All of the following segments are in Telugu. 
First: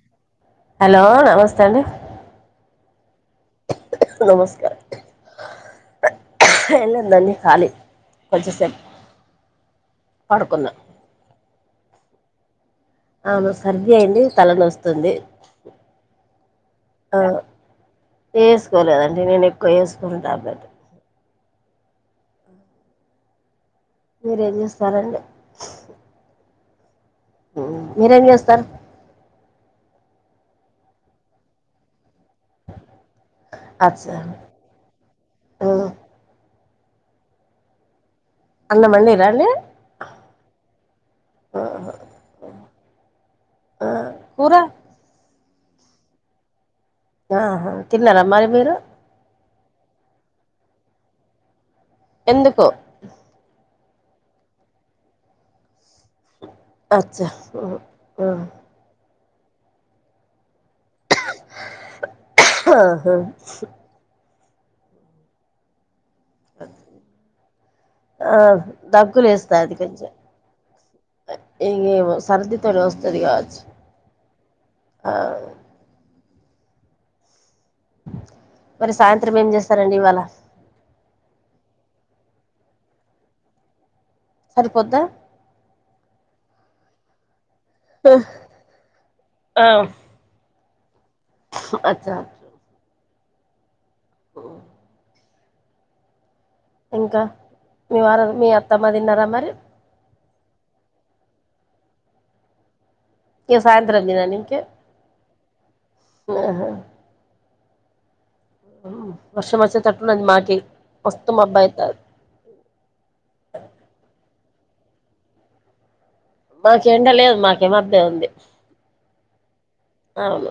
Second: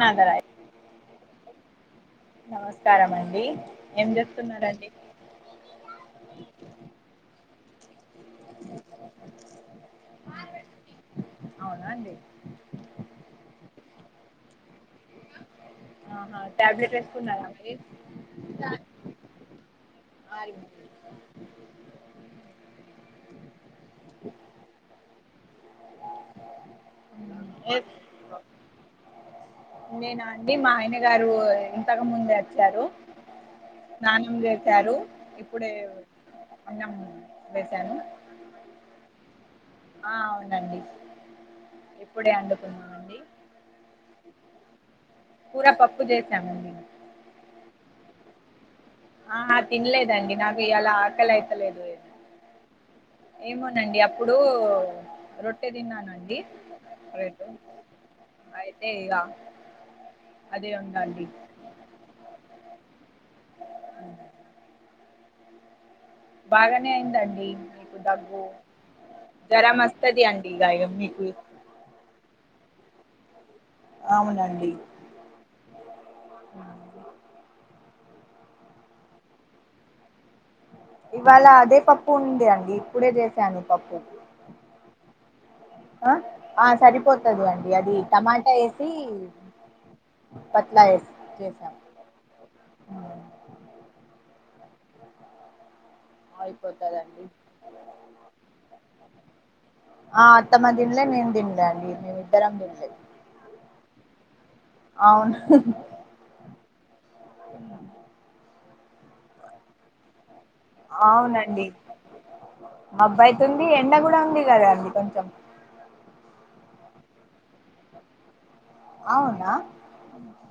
గేదరై హలో నమస్తే అండి నమస్కారం అండి ఏం నమస్కారం చెప్తున్నారండి ఏం లేదండి కాళీ కొంచెం సేపు పడుకుంన అవునా అండి అవును సర్ది అయింది తల నొస్తుంది ఆహా ట్యాబ్లెట్ వేసుకున్నారా వేసుకోలేదండి నేను ఎక్కువ వేసుకోను మరి టాబ్లెట్ మీరేం చేస్తరండి ఏం మీరేం చేస్తారు నేను అండి మా ఆయన గారు ఇంతకు ముందే వచ్చారు అచ్చా స్నానం చేశారు ఇప్పుడే అన్నం పెట్టాను. అన్నం అండి రా అండి ఆ అవునండి ఆహా. ఇప్పుడే అండుకున్నామండి. ఆ కూర కూర పప్పు చేశామండి ఆహ తిన్నారా మరి మీరు ఆ తినలేదండి నాకు ఇవాళ ఆకలైతలేదండి ఎందుకో ఏమోనండి అప్పుడు రొట్టే తిన్నానండి అచ్చా రేటు అయితే ఇక అదే ఉందండి. ఆహా ఉమ్. బాగానే అయిందండి మీకు ఆ దగ్గు. దగ్గు లేస్తాది జ్వరం వస్తది అండి ఇగ మీకు ఏ ఇగ ఏమో సర్ది తోటి వస్తది కావచ్చు అవునండి. ఆ మరి సాయంత్రం ఏం చేస్తారండి ఇవాళ ఇవాళ అదే పప్పు ఉంది అండి ఇప్పుడే చేసాను పప్పు. సరిపోద్దా ఆ ఆ సరిపోతుంది అండి అది టమాటా వేసి ఆ పతలా ఎస్స [unintelligible] అచ్చా. [unintelligible] ఓ ఇంకా అయిపోతదండి మీ వారు మీ అత్తమ్మ తిన్నారా మరి ఆ అత్తమ్మ తిన్లే నేను తినలే అండి మేమి ఇద్దరం తినలేదు ఇగ సాయంత్రాం తిన నీకే ఆహా వర్షం వచ్చే తట్టున్నది మాకే అవునండి అబ్బాయితు [unintelligible] ఉంది ఎండ కూడా ఉంది కదాండి కొంచెం. మాక ఎండ లేదు మాకే మబ్బే ఉంది అవునా అవును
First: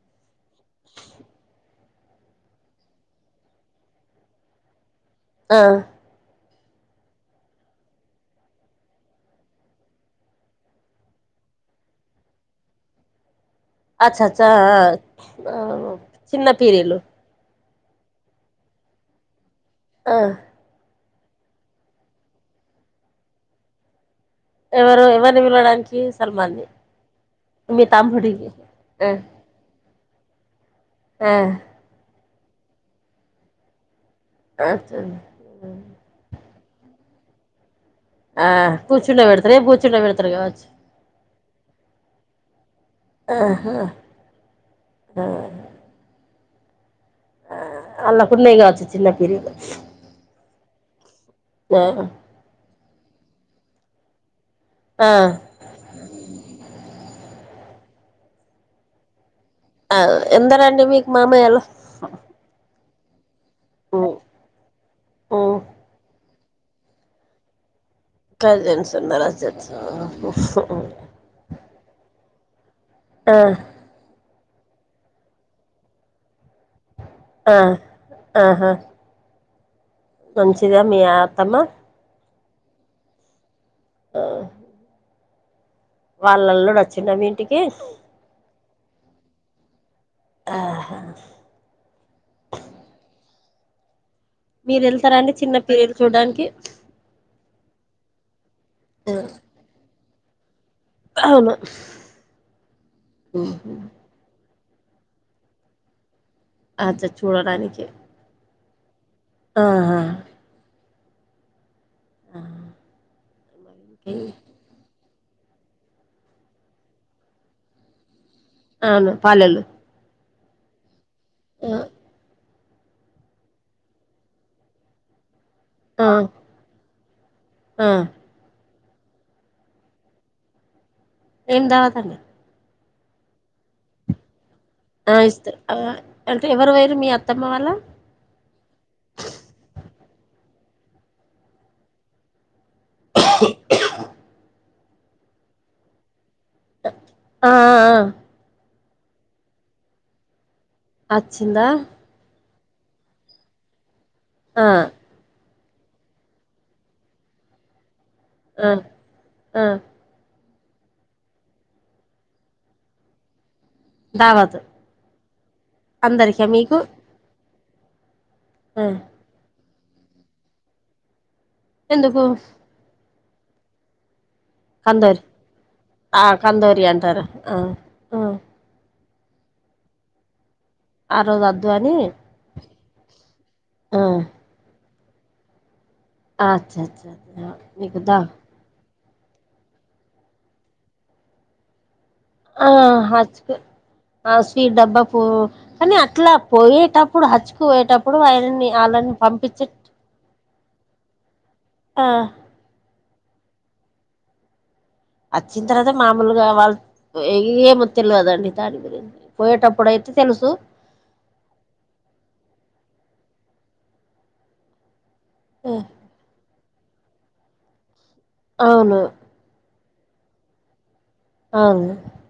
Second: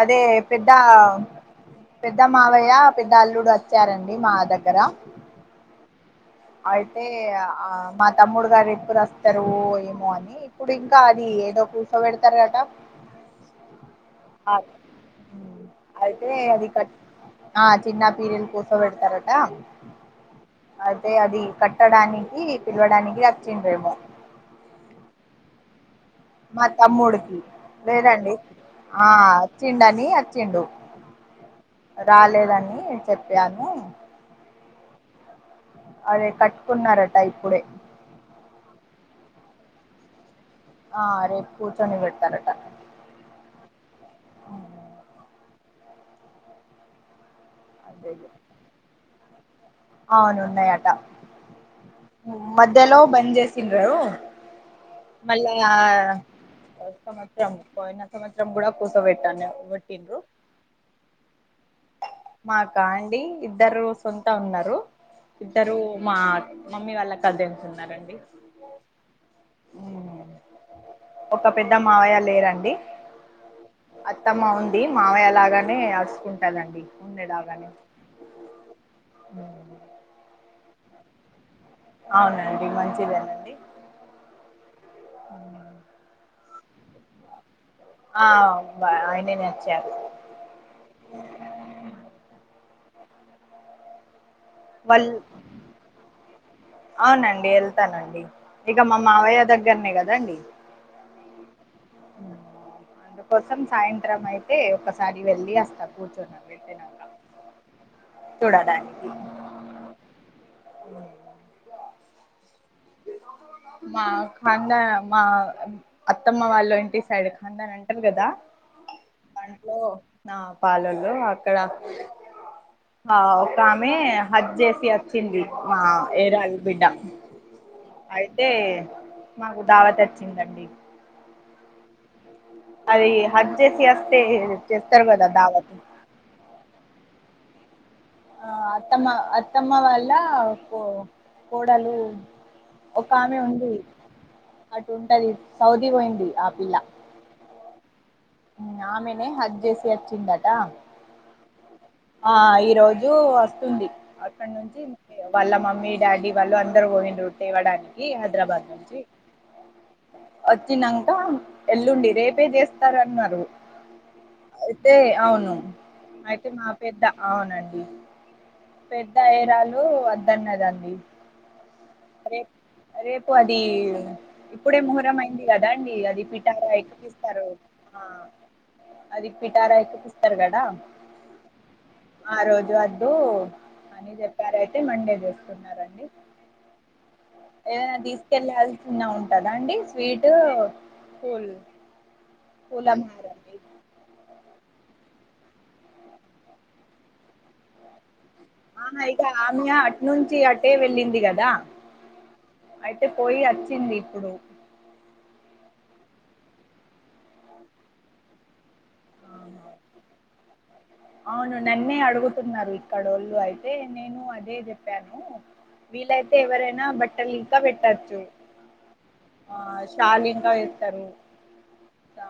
అదే పెద్ద పెద్ద మావయ్య పెద్ద అల్లుడు వచ్చారండి మా దగ్గర ఆ అయితే ఆ మా తమ్ముడు గారు ఎప్పుడు వస్తారు ఏమో అని ఇప్పుడు ఇంకా అది ఏదో కూర్సో పెడతారు గటా అచ్చ అచ్చ ఆ అయితే చిన్న అది కట్ పీరీలు ఆ చిన్న పీరలు కూస పెడతారట ఆ అయితే అది కట్టడానికి పిలవడానికి రచ్చిండేమో ఎవరు ఎవరిని పిలవడానికి మా సల్మాన్ని తమ్ముడికి మీ వేరండి తమ్ముడిని ఆ వచ్చిండు అని వచ్చిండు. ఆ రాలేదని చెప్పాను. ఆ [unintelligible] అదే కట్టుకున్నారట ఇప్పుడే. ఆ కూచుండ పెడుతుతే రేపు కూచుండ పెడుతురుగాచ్చ. ఆ రేపు కూర్చొని పెడతారట. ఆహా ఆ. ఆ అల్లాకున్న కావచ్చు చిన్న పిరిలు అవునున్నాయట.. ఆహా మధ్యలో బంద్ చేసిన్రారు. ఆ మళ్ళ ఆ సంవత్సరం [unintelligible] పోయినా సంవత్సరం కూడా కూత పెట్టను ఆ ఎందరండి మీకు మావయ్యలు మా కా అండి ఇద్దరు ఉమ్ సొంత ఉన్నారు ఉమ్ ఇద్దరు మా మమ్మీ వాళ్ళ కజన్స్ ఉన్నారండి. కజన్స్ందరస్ [unintelligible] ఒక పెద్ద మావయ్య లేరండి. ఆ అత్తమ్మ ఉంది మామయ్యలాగానే ఆడుచకుంటందండి. ఉందిే [unintelligible] ఆ లాాగానే. ఆహా మంచిదా మీ ఆత్తమ్మా అవునండి మంచిదేనండి మ్ వాళ్ళల్లుడు వచ్చిండ మీ ఇంటికి. ఆ ఆయ్నినే వచ్చారు ఆహా మీరు వాళ్ళు ఎళ్తారా అండి చిన్న పేర్లు చూడ్డానికి అవునండి వెళ్తానండి ఇగ మా మావయ్య దగ్గరనే కదండి అవును అందుకోసం సాయంత్రం అయితే ఒకసారి వెళ్ళి వస్తా కూర్చున్న అ చర్ చూడడానికి చూడడానికి ఆహా ఆ మాక్ హండ మా అత్తమ్మ వాళ్ళు ఇంటి సైడ్ ఖండన్ అంటారు కదా అవును పాలేల్లు పాలోళ్ళు అక్కడ ఒక ఆమె హజ్జేసి చింది మా ఆ ఏడాది బిడ్డ ఆ అయితే మాకు దావత్ తెచ్చిందండి ఏందావత అది హజ్జేసి అస్తే చేస్తారు ఆ కదా ఇస్తారు దావత్ ఆహ్, అంటే ఎవరు వైరు మీ అత్తమ్మ వాళ్ళ ఆ అత్తమ్మ అత్తమ్మ వాళ్ల్ళ కో కోడలు ఒక ఆమె ఉంది అటు ఉంటది సౌదీ పోయింది ఆ పిల్ల ఆహ్హ్ ఆమెనే హజ్జేసి అచ్చిందట. అచ్చింద ఆ ఈ రోజు వస్తుంది అక్కడ ఆ నుంచి వాళ్ళ మమ్మీ డాడీ వాళ్ళు అందరు పోయిండ్రు తేవడానికి హైదరాబాద్ ఆ నుంచి ఆ వచ్చినంక ఎల్లుండి రేపే జేస్తారన్నారు. దావత్ అయితే అవును అందరికా అయితే మా మీకు పెద్ద అవునండి ఆ పెద్ద అయ్రాలు వద్దన్నదండి ఎందుకు రేప్ రేపు అది ఇప్పుడే ముహరం కందోరి అయింది కదా అండి అది ఆ పిఠారా కందోరి అంటారు ఎక్కిస్తారు ఆ అది పిఠార ఎక్కి పిస్తారు గడా ఆ రోజు వద్దు అని ఆ రోజు అద్దు ఆ అని చెప్ గరయితే మండే చేస్తున్నారండి అచ్చచ ఏదైనా తీసుకెళ్ళె ఎళ్ళతున్న ఉంటందా అండి స్వీటు పూల్ ఆ పూలహారం హచ్కే ఆ స్వీట్ డబ్బా పో కానీ అట్లా పోయేటప్పుడు హచ్చుకు ఓయేటప్పుడు వాయల్ ఆహా ఆళ్ళని ఇక ఆమె పంపించె అటు నుంచి అటే వెళ్ళింది కదా ఆ అయితే పోయి వచ్చింది ఇప్పుడు వచ్చిన తర్వాత మామూలుగా వాళ్ళు ఏమో తేల్వదండి దాని గురి ఆహా పోయేటప్పుడు అయితే తెలుసు అవును అన్నీ అడుగుతున్నారు ఇక్కడోళ్ళు అయితే నేను అదే చెప్ చెప్పాను వీళ్లైతే ఎవరైనా బట్టలు ఇంకా పెట్టచ్చు అవును ఆ షాలి ఇంకా వేస్తారు అవును ఆ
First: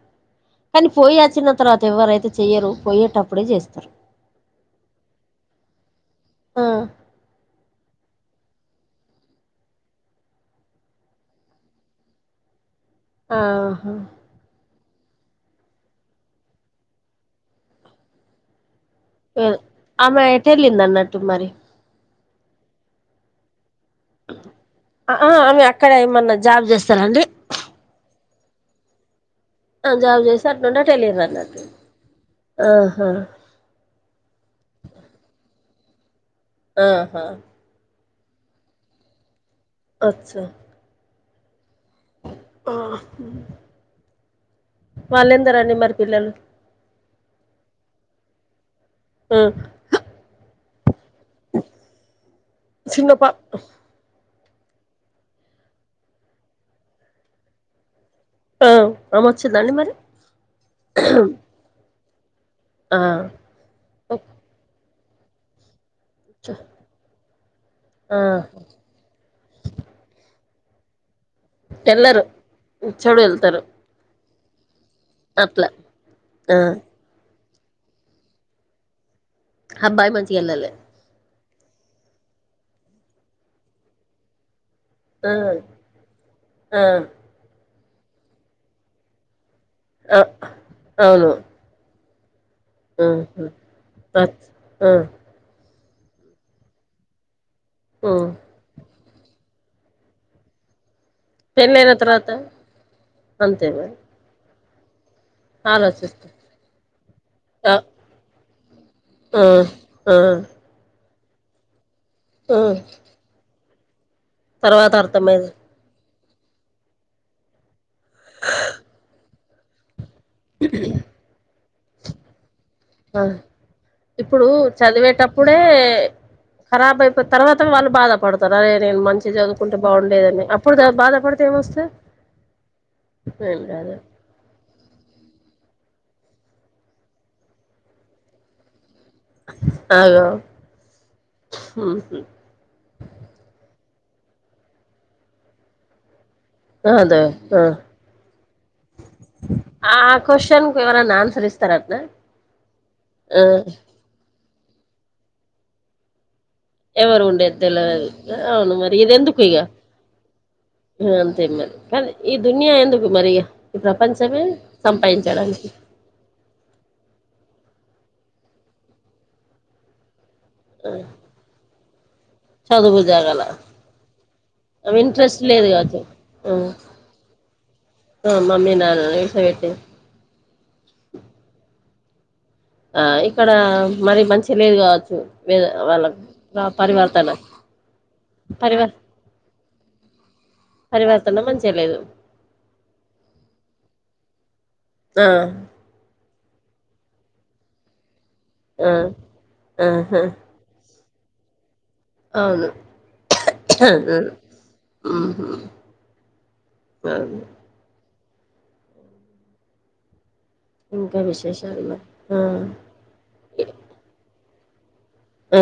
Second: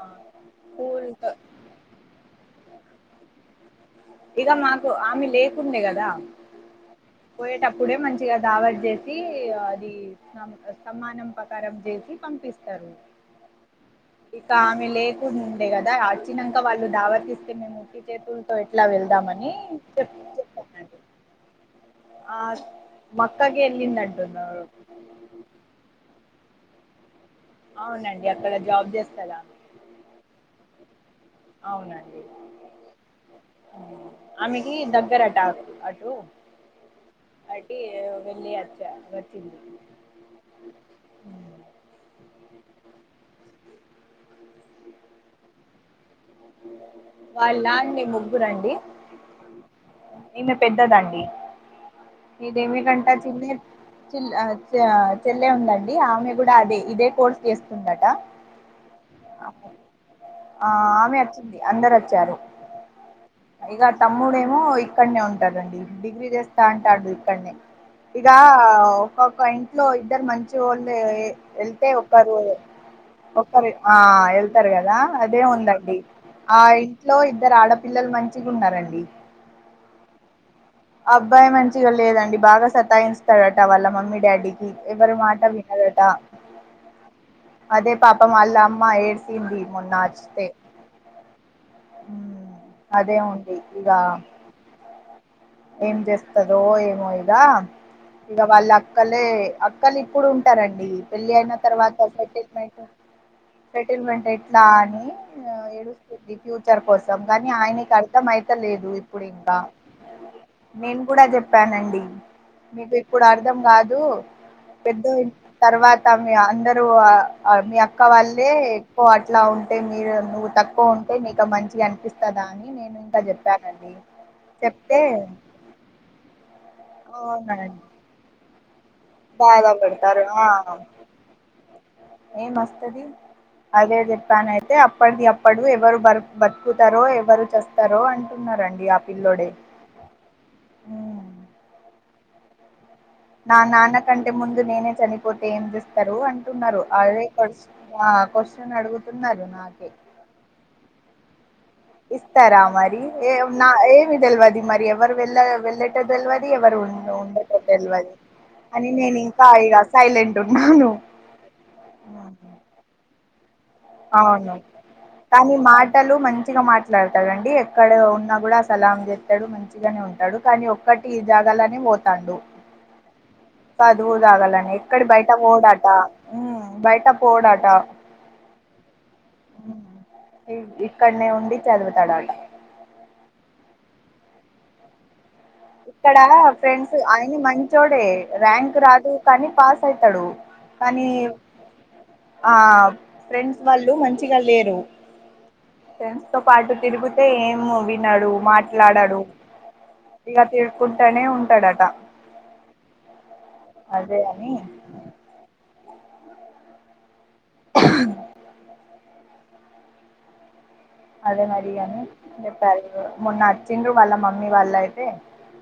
కానీ కూల్ పోయి వచ్చిన తర్వాత ఎవరైతే చెయరు పోయేటప్పుడే చేస్తారు ఇగ మాకు ఆమె లేకుండే కదా ఆ పోయేటప్పుడే మంచిగా దావత్ చేసి అది సం సమ్మనం ప్రకారం చేసి పంపిస్తారు ఆహా ఇక ఆమె లేకుండా కదా వచ్చినాక వాళ్ళు తావత్ ఇస్తే మేము ఉట్టి చేతులతో ఎట్లా వెళ్తాం ఆమె ఎటు ఎళ్ళిందన్నట్టు మరి ఆ మక్కకి ఎల్లిందంటున్నారు ఆ ఆమె అక్కడ ఏమన్నా జాబ్ చేస్తారాండి అవునండి అక్కడ జాబ్ చేస్తాది ఆమె ఆ జాబ్ చేసి అట్లుండటు వెళ్ళిరు అన్నట్టు అవునండి ఆహా ఆమెకి దగ్గరట అటు ఆహా అట్టి వెళ్ళి వచ్చ వచ్చింది అచ్చా ఉమ్. వాళ్లెందరండీ మరి పిల్లలు వాళ్ళ అండి ముగ్గురండి ఉ ఈమె పెద్దదండి ఇదేమ కంట చిన్న చిల్ చెల్లె ఉందండి ఆమె కూడా అదే ఇదే కోర్స్ చేస్తుందట ఆ ఆమె వచ్చిందండి మరి ఆమె వచ్చింది అందరు వచ్చారు ఆ ఇక అచ్చా తమ్ముడేమో ఇక్కడనే ఉంటారండి డిగ్రీ చేస్తుంటాడు ఇక్కనే ఇకా ఆ ఒక్కొక్క ఇంట్లో ఇద్దరు మంచి వాళ్ళు వెళ్తే ఎల్లరు ఒకరు ఇచ్చోడు వెళ్తారు ఒకరు ఆ వెళ్తారు కదా అదే అట్లా ఉందండి ఆ ఇంట్లో ఇద్దరు ఆడపిల్లలు మంచిగా ఉన్నారండి అబ్బాయి మంచిగా ఎళ్లాలే అబ్బాయి మంచిగా లేదండి బాగా సతాయిస్తాడట వాళ్ళ మమ్మీ డాడీ ఎవరు ఆ మాట వినదటా ఆ అదే పాపం వాళ్ల అమ్మా ఏ డ్చింది మొన్న ఆ వస్తె అవును ఆ అదే ఉంది ఇక ఆ ఏం చేస్తదో ఏమో ఇగా ఉ ఇక వాళ్ళ అక్కలే అక్కలు ఇప్పుడు ఉంటారండి వెళ్ళి అయిన తర్వాత సెటిల్మెంట్ అంతే మరి సెటిల్మెంట్ ఎట్లా అని ఆలోచిస్తా చూస్తుంది ఫ్యూచర్ కోసం కానీ ఆ ఆయనకి అర్థం అయితలేదు ఇప్పుడు ఆ ఇంకా ఆ నేను కూడా చెప్పానండి ఆ మీకు ఇప్పుడు అర్ధం కాదు తర్వాత పెద్ద అయి అర్థమైంది తర్వాత మీ అందరూ మీ అక్క వాళ్ళే ఎక్కువ అట్లా ఉంటే మీరు ను కు ఉంటే నీతో మంచిగా అనిపిస్తదా అని నేను ఇంత ఆ చెప్పానండి. ఇప్పుడు చెప్తే చదివేటప్పుడే ఖరాబ్ అయిపో తర్వాత అవునండి వాళ్ళు బాధపడు సరేలే నేను మంచి బాగా చదువుకుంటే పెడతారు బాగుండేదని అప్పుడు బాధపడితే ఏం వొస్తా ఏ మస్తది అదే అదే ప్యాన్ అయితే అప్పటిది అప్పుడు ఎవరు బ బతుకుతారో ఎవరు చేస్తారో అంటు టున్నారండి ఆ పిల్లోడే ఆ మ్హు నా నాన్న కంటే ముందు నేనే చనిపోతే ఏం చేస్ తారు అంటున్నారు అదే క్వశ్చన్, క్వశ్చన్ అడుగుతున్నారు నాకు ఆ ఆ క్వశ్చన్ కి ఎవరన్నా ఆన్సర్ ఇస్ ఇస్తారా మరి ఏ నా ఏమి తెలివది మరి ఎవరు వెళ్ళ వెళ్ళ పె తెలవది ఎవరు ఉన్న ఉండేది ఉండది తెలివది తెలవదు అవును అని మరి నేను ఇంకా ఇగ సైలెంట్ ఉన్నాను ఇంగ అంతే మరి కానీ ఈ దునియా ఎందుకు మరి ఇగ ఈ ప్రపంచమే సంపాయించడానికి. బట్టలు మంచిగా మాట్లాడతాడండి ఎక్కడ ఉన్నా కూడా సలాం చెస్తాడు మంచిగానే ఉంటాడు కానీ ఒక్కటి ఈ జాగాలోనే పోతాండు చదువు జాగాల చదువు సాగాలని ఎక్కడ బయట పోడట కావచ్చు ఆ మ్ బయట పోడట ఆ మమ్మీ నా ఏసపెట్టే ఇ ఇక్కడనే ఉండి చదువుతాడట ఆ ఇక్కడ మరి మంచి లేదు కావచ్చు. వేద ఇక్కడ వాళ్ళకు ఆ ఫ్రెండ్స్ పరివర్తన ఆయన మంచోడే ర్యాంక్ పరివ రాదు కానీ పాస్ అయితడు. పరివర్తన మంచిగలేదు ఆ ఫ్రెండ్స్ వాళ్ళు మంచిగ లేరు. ఆ ఫ్రెండ్స్ తో పాటు తిరుగుతే ఏం వినడు ఆ మాట్లాడడు ఆహా ఇగ తిరుక్కుంటానే ఉంటాడట. అవును అదే అని మ్ మ్హు సరే ఇంకా అదే విశేషాలు మరిగాని మరి చెప్పారు మొన్న వచ్చిండ్రు వాళ్ళ మమ్మీ వాళ్ అయితే ఆ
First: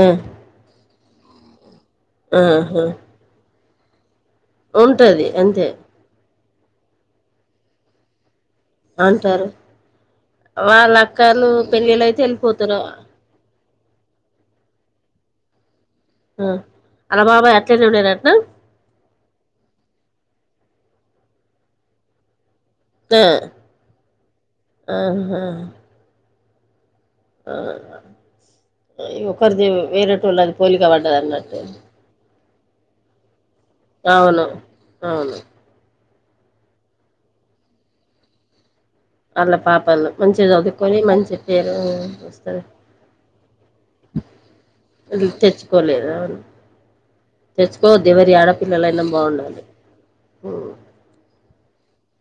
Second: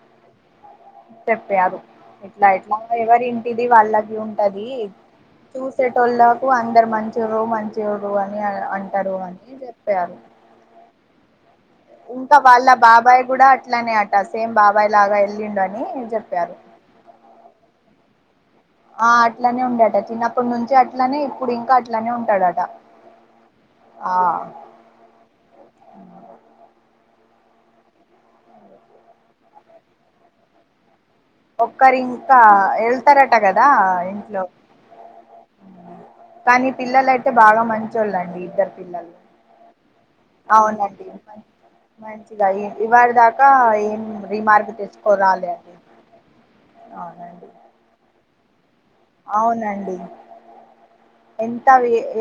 చెప్పారు ఇట్ల ఇట్ల ఆహా ఎవరి ఇంటిది వాళ్ళకి ఉన్ ఉంటది అంతే. టోళ్ళకు అందరు మంచిరు మంచిరు అని అంటారు అని చెప్పారు వాళ్ళు అక్కళ్లు పెళ్ళిళ్ళయితే ఎళ్ళిపోతరు బాయిగుడ ఇట్లనే అట సేమ్ బాబాయ్ లాగా ఎల్లిండు అని చెప్ మ్ ఆళ్ల బాబాయ్ అట్లనే ఉండనంటన ఆ అట్లనే ఉండట చిన్నప్పటి నుంచి అట్లనే ఇప్పుడు ఇంకా అట్లనే ఉంటాడట ఆ ఆ ఆహ ఆ ఈ ఒక్కరిది వేరటోల్లది పోలిక పడ్డదన్నట్టు ఒక్కరు ఇంకా ఎళ్తరట కదా ఇంట్లో అవును అవును కానీ పిల్లల అయితే బాగా మంచోళ్ళండి ఇద్దరు పిల్లలు వాళ్ళ పాపలు మంచిగా చదువుకొని అవునండి మంచి పేరు వస్తది మంచిగాఇంది ఇవ్వారి దాక్ కా ఏం రిమార్క్ తెచ్చుకోరాలె అండి తెరు అవునండి తెచ్చుకోవద్ ఏవరి ఆడా పిల్లలైన అవునండి ఎంత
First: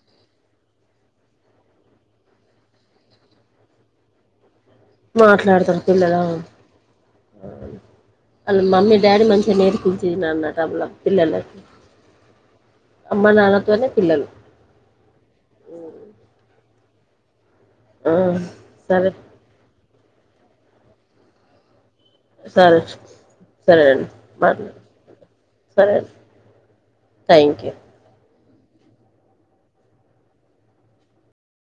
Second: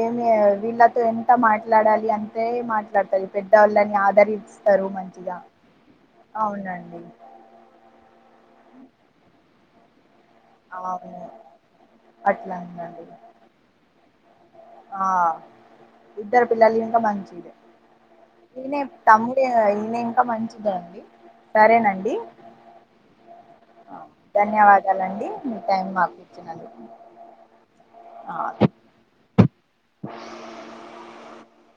ఏమి వీళ్ళతో ఎంత మాట్లాడాలి అంతె మాట్లాడుతది పెద్దవాళ్ళని ఆదరిస్తరు మంచిగా మాట్లాడతారు పిల్లలు అవునండి వాళ్ళ మమ్మీ డాడీ మంచిగ నేర్పించిళ్ళన్న టళ్ళ అవును పిల్లలకి అట్లానండి అమ్మా నాన్నతోనె పిల్లలు ఆ ఇద్దరు పిల్లాలింకా మంచిది ఆ ఇనే సరే తమ్ము తె ఇంగ ఇంకా మంచిదే అండి సరేనండి సరే ఆ సరేనండి మాట్లా ధన్యవాదాలండి మీ టైమ్ సరే మాకు ఇచ్చినందుకు థ్యాంక్ యూ ఆ